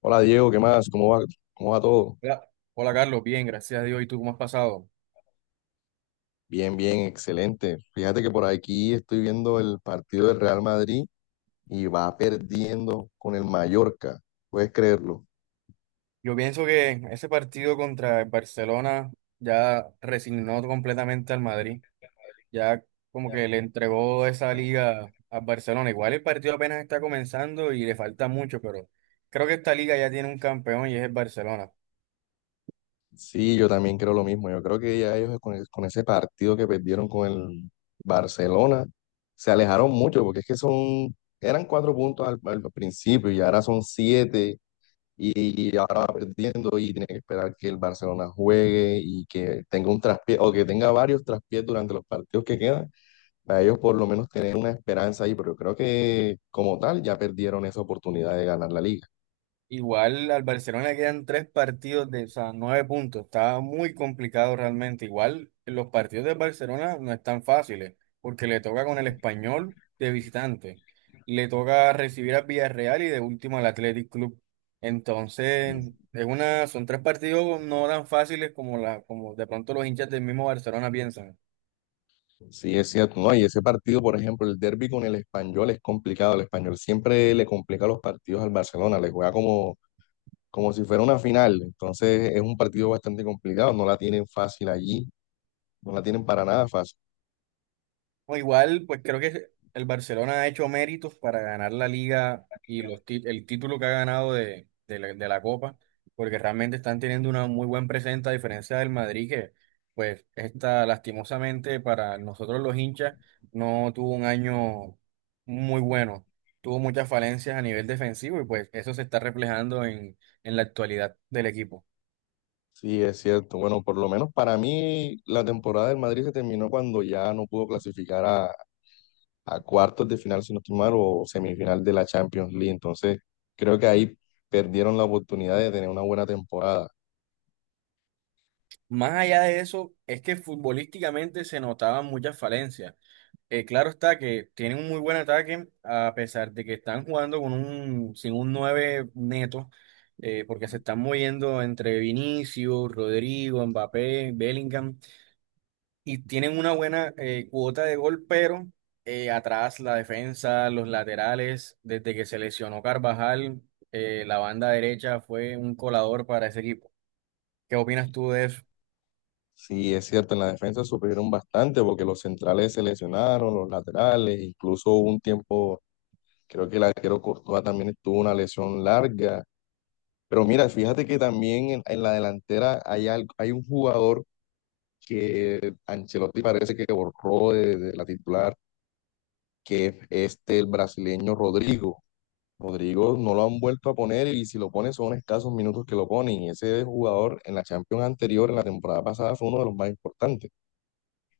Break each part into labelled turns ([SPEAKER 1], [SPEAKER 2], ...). [SPEAKER 1] Hola Diego, ¿qué más? Cómo va todo?
[SPEAKER 2] Hola, Carlos, bien, gracias a Dios. ¿Y tú cómo has pasado?
[SPEAKER 1] Bien, bien, excelente. Fíjate que por aquí estoy viendo el partido del Real Madrid y va perdiendo con el Mallorca. ¿Puedes creerlo?
[SPEAKER 2] Yo pienso que ese partido contra el Barcelona ya resignó completamente al Madrid, ya como
[SPEAKER 1] Ya.
[SPEAKER 2] que le entregó esa liga al Barcelona. Igual el partido apenas está comenzando y le falta mucho, pero creo que esta liga ya tiene un campeón y es el Barcelona.
[SPEAKER 1] Sí, yo también creo lo mismo. Yo creo que ya ellos con ese partido que perdieron con el Barcelona se alejaron mucho porque es que eran cuatro puntos al principio y ahora son siete y ahora va perdiendo y tiene que esperar que el Barcelona juegue y que tenga un traspié o que tenga varios traspiés durante los partidos que quedan, para ellos por lo menos tener una esperanza ahí, pero yo creo que como tal ya perdieron esa oportunidad de ganar la liga.
[SPEAKER 2] Igual al Barcelona le quedan tres partidos de, o sea, nueve puntos. Está muy complicado realmente. Igual los partidos del Barcelona no están fáciles, porque le toca con el Español de visitante. Le toca recibir al Villarreal y de último al Athletic Club.
[SPEAKER 1] Sí,
[SPEAKER 2] Entonces, es una, son tres partidos no tan fáciles como la, como de pronto los hinchas del mismo Barcelona piensan.
[SPEAKER 1] sí, es cierto, ¿no? Y ese partido, por ejemplo, el derbi con el Español es complicado. El Español siempre le complica los partidos al Barcelona, le juega como si fuera una final. Entonces es un partido bastante complicado, no la tienen fácil allí, no la tienen para nada fácil.
[SPEAKER 2] No, igual, pues creo que el Barcelona ha hecho méritos para ganar la liga y los el título que ha ganado de la Copa, porque realmente están teniendo una muy buena presencia, a diferencia del Madrid, que pues está lastimosamente para nosotros los hinchas no tuvo un año muy bueno, tuvo muchas falencias a nivel defensivo y pues eso se está reflejando en la actualidad del equipo.
[SPEAKER 1] Sí, es cierto. Bueno, por lo menos para mí la temporada del Madrid se terminó cuando ya no pudo clasificar a cuartos de final, si no estoy mal, o semifinal de la Champions League. Entonces, creo que ahí perdieron la oportunidad de tener una buena temporada.
[SPEAKER 2] Más allá de eso, es que futbolísticamente se notaban muchas falencias. Claro está que tienen un muy buen ataque, a pesar de que están jugando con un, sin un 9 neto, porque se están moviendo entre Vinicius, Rodrigo, Mbappé, Bellingham, y tienen una buena cuota de gol, pero atrás la defensa, los laterales, desde que se lesionó Carvajal, la banda derecha fue un colador para ese equipo. ¿Qué opinas tú de eso?
[SPEAKER 1] Sí, es cierto, en la defensa sufrieron bastante porque los centrales se lesionaron, los laterales, incluso hubo un tiempo, creo que el arquero Courtois también tuvo una lesión larga. Pero mira, fíjate que también en la delantera hay un jugador que Ancelotti parece que borró de la titular, que es este el brasileño Rodrigo. Rodrigo no lo han vuelto a poner y si lo pone son escasos minutos que lo ponen. Y ese jugador en la Champions anterior, en la temporada pasada, fue uno de los más importantes.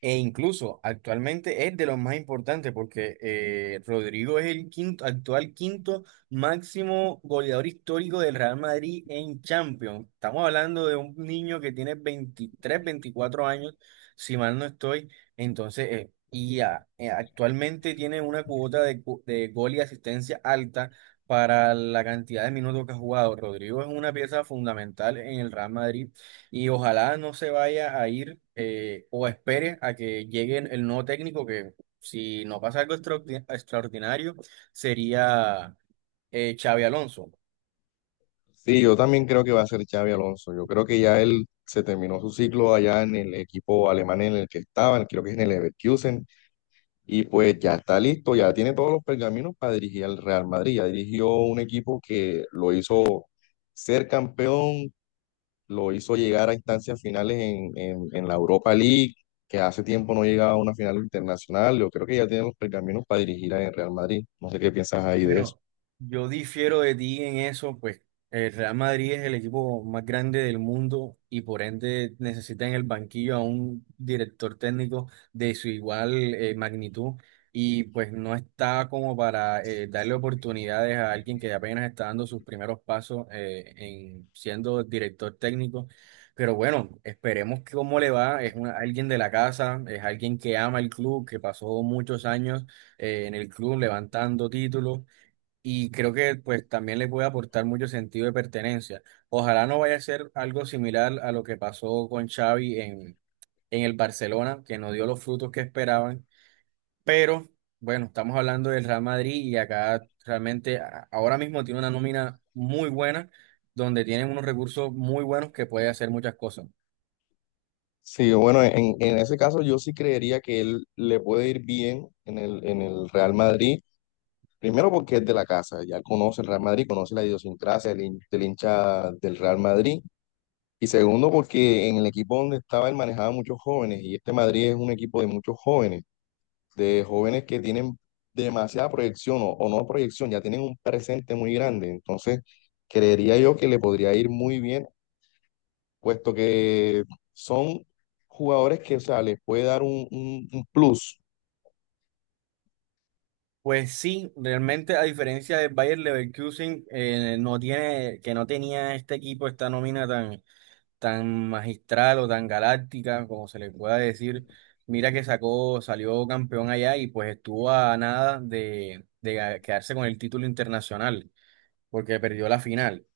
[SPEAKER 2] E incluso actualmente es de los más importantes porque Rodrigo es el quinto, actual quinto máximo goleador histórico del Real Madrid en Champions. Estamos hablando de un niño que tiene 23 24 años, si mal no estoy. Entonces, actualmente tiene una cuota de, de gol y asistencia alta para la cantidad de minutos que ha jugado. Rodrigo es una pieza fundamental en el Real Madrid y ojalá no se vaya a ir o espere a que llegue el nuevo técnico, que si no pasa algo extraordinario, sería Xavi Alonso.
[SPEAKER 1] Sí, yo también creo que va a ser Xavi Alonso. Yo creo que ya él se terminó su ciclo allá en el equipo alemán en el que estaba, creo que es en el Leverkusen. Y pues ya está listo, ya tiene todos los pergaminos para dirigir al Real Madrid. Ya dirigió un equipo que lo hizo ser campeón, lo hizo llegar a instancias finales en la Europa League, que hace tiempo no llegaba a una final internacional. Yo creo que ya tiene los pergaminos para dirigir al Real Madrid. No sé qué piensas ahí de eso.
[SPEAKER 2] Bueno, yo difiero de ti en eso, pues el Real Madrid es el equipo más grande del mundo y por ende necesita en el banquillo a un director técnico de su igual magnitud y pues no está como para darle oportunidades a alguien que apenas está dando sus primeros pasos en siendo director técnico. Pero bueno, esperemos que cómo le va. Es alguien de la casa, es alguien que ama el club, que pasó muchos años en el club levantando títulos. Y creo que pues también les puede aportar mucho sentido de pertenencia. Ojalá no vaya a ser algo similar a lo que pasó con Xavi en el Barcelona, que no dio los frutos que esperaban. Pero bueno, estamos hablando del Real Madrid y acá realmente ahora mismo tiene una nómina muy buena, donde tienen unos recursos muy buenos que puede hacer muchas cosas.
[SPEAKER 1] Sí, bueno, en ese caso yo sí creería que él le puede ir bien en en el Real Madrid. Primero porque es de la casa, ya conoce el Real Madrid, conoce la idiosincrasia del hincha del Real Madrid. Y segundo, porque en el equipo donde estaba él manejaba muchos jóvenes y este Madrid es un equipo de muchos jóvenes, de jóvenes que tienen demasiada proyección o no proyección, ya tienen un presente muy grande. Entonces, creería yo que le podría ir muy bien, puesto que son jugadores que, o sea, les puede dar un plus.
[SPEAKER 2] Pues sí, realmente a diferencia del Bayer Leverkusen, no tiene, que no tenía este equipo, esta nómina tan tan magistral o tan galáctica, como se le pueda decir. Mira que sacó, salió campeón allá y pues estuvo a nada de quedarse con el título internacional, porque perdió la final.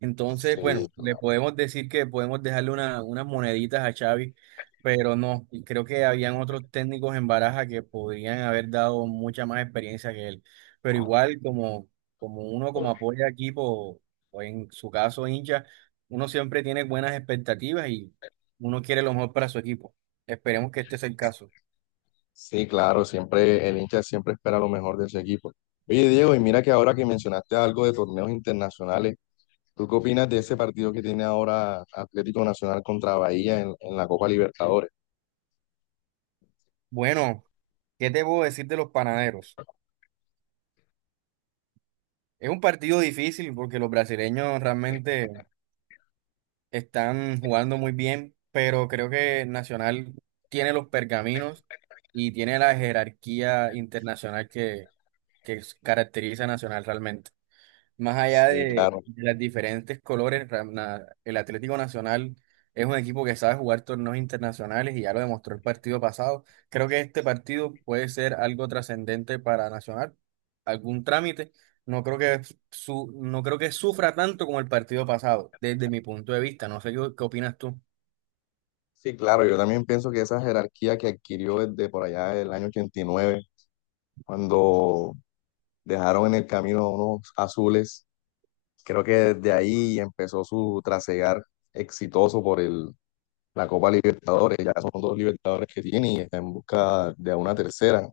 [SPEAKER 2] Entonces, bueno,
[SPEAKER 1] Sí,
[SPEAKER 2] le
[SPEAKER 1] claro.
[SPEAKER 2] podemos decir que podemos dejarle unas moneditas a Xavi, pero no, y creo que habían otros técnicos en Baraja que podrían haber dado mucha más experiencia que él. Pero igual, como, como uno como apoya equipo, o en su caso hincha, uno siempre tiene buenas expectativas y uno quiere lo mejor para su equipo. Esperemos que este sea el caso.
[SPEAKER 1] Sí, claro, siempre el hincha siempre espera lo mejor de ese equipo. Oye, Diego, y mira que ahora que mencionaste algo de torneos internacionales, ¿tú qué opinas de ese partido que tiene ahora Atlético Nacional contra Bahía en la Copa Libertadores?
[SPEAKER 2] Bueno, ¿qué te puedo decir de los panaderos? Es un partido difícil porque los brasileños realmente están jugando muy bien, pero creo que Nacional tiene los pergaminos y tiene la jerarquía internacional que caracteriza a Nacional realmente. Más allá
[SPEAKER 1] Sí, claro.
[SPEAKER 2] de las diferentes colores, el Atlético Nacional es un equipo que sabe jugar torneos internacionales y ya lo demostró el partido pasado. Creo que este partido puede ser algo trascendente para Nacional, algún trámite. No creo que no creo que sufra tanto como el partido pasado, desde mi punto de vista. No sé qué, qué opinas tú.
[SPEAKER 1] Sí, claro. Yo también pienso que esa jerarquía que adquirió desde por allá del año 89, cuando dejaron en el camino a unos azules, creo que desde ahí empezó su trasegar exitoso por la Copa Libertadores. Ya son dos Libertadores que tiene y está en busca de una tercera,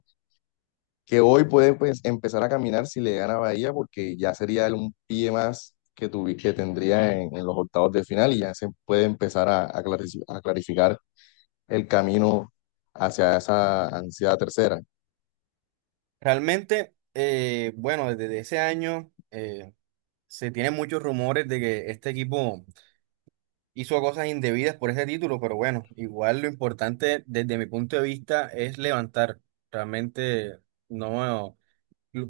[SPEAKER 1] que hoy puede, pues, empezar a caminar si le gana Bahía, porque ya sería un pie más que tendría en los octavos de final y ya se puede empezar a a clarificar el camino hacia esa ansiada tercera.
[SPEAKER 2] Realmente, bueno, desde ese año se tienen muchos rumores de que este equipo hizo cosas indebidas por ese título, pero bueno, igual lo importante desde mi punto de vista es levantar. Realmente no,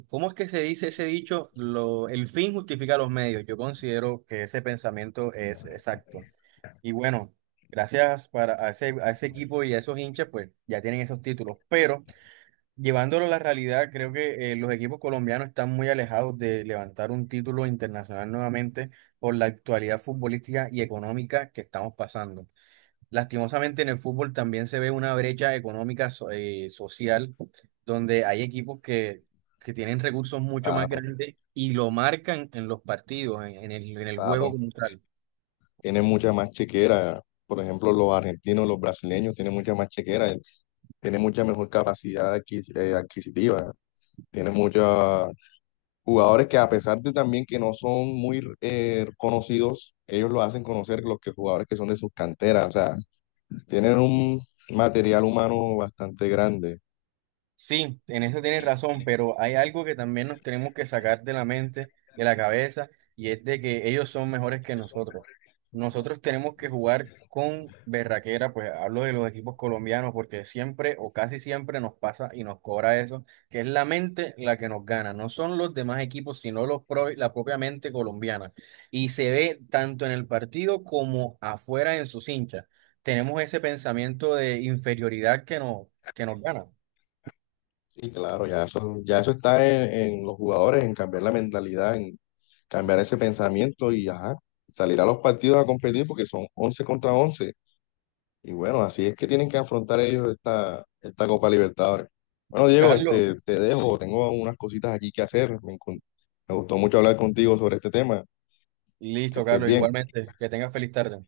[SPEAKER 2] ¿cómo es que se dice ese dicho? Lo, el fin justifica los medios. Yo considero que ese pensamiento es exacto. Y bueno, gracias para a ese equipo y a esos hinchas, pues ya tienen esos títulos, pero llevándolo a la realidad, creo que los equipos colombianos están muy alejados de levantar un título internacional nuevamente por la actualidad futbolística y económica que estamos pasando. Lastimosamente en el fútbol también se ve una brecha económica social donde hay equipos que tienen recursos mucho más
[SPEAKER 1] Claro,
[SPEAKER 2] grandes y lo marcan en los partidos, en el juego
[SPEAKER 1] claro.
[SPEAKER 2] como tal.
[SPEAKER 1] Tiene mucha más chequera, por ejemplo, los argentinos, los brasileños tienen mucha más chequera, tienen mucha mejor capacidad adquisitiva, tienen mucha jugadores que a pesar de también que no son muy conocidos, ellos lo hacen conocer los que jugadores que son de sus canteras, o sea, tienen un material humano bastante grande.
[SPEAKER 2] Sí, en eso tienes razón, pero hay algo que también nos tenemos que sacar de la mente, de la cabeza, y es de que ellos son mejores que nosotros. Nosotros tenemos que jugar con berraquera, pues hablo de los equipos colombianos, porque siempre o casi siempre nos pasa y nos cobra eso, que es la mente la que nos gana, no son los demás equipos, sino los la propia mente colombiana. Y se ve tanto en el partido como afuera en sus hinchas. Tenemos ese pensamiento de inferioridad que nos gana.
[SPEAKER 1] Sí, claro, ya eso está en los jugadores, en cambiar la mentalidad, en cambiar ese pensamiento y ajá, salir a los partidos a competir porque son 11 contra once. Y bueno, así es que tienen que afrontar ellos esta, esta Copa Libertadores. Bueno, Diego,
[SPEAKER 2] Carlos.
[SPEAKER 1] este, te dejo, tengo unas cositas aquí que hacer. Me gustó mucho hablar contigo sobre este tema. Que
[SPEAKER 2] Listo,
[SPEAKER 1] estés
[SPEAKER 2] Carlos,
[SPEAKER 1] bien.
[SPEAKER 2] igualmente. Que tengas feliz tarde.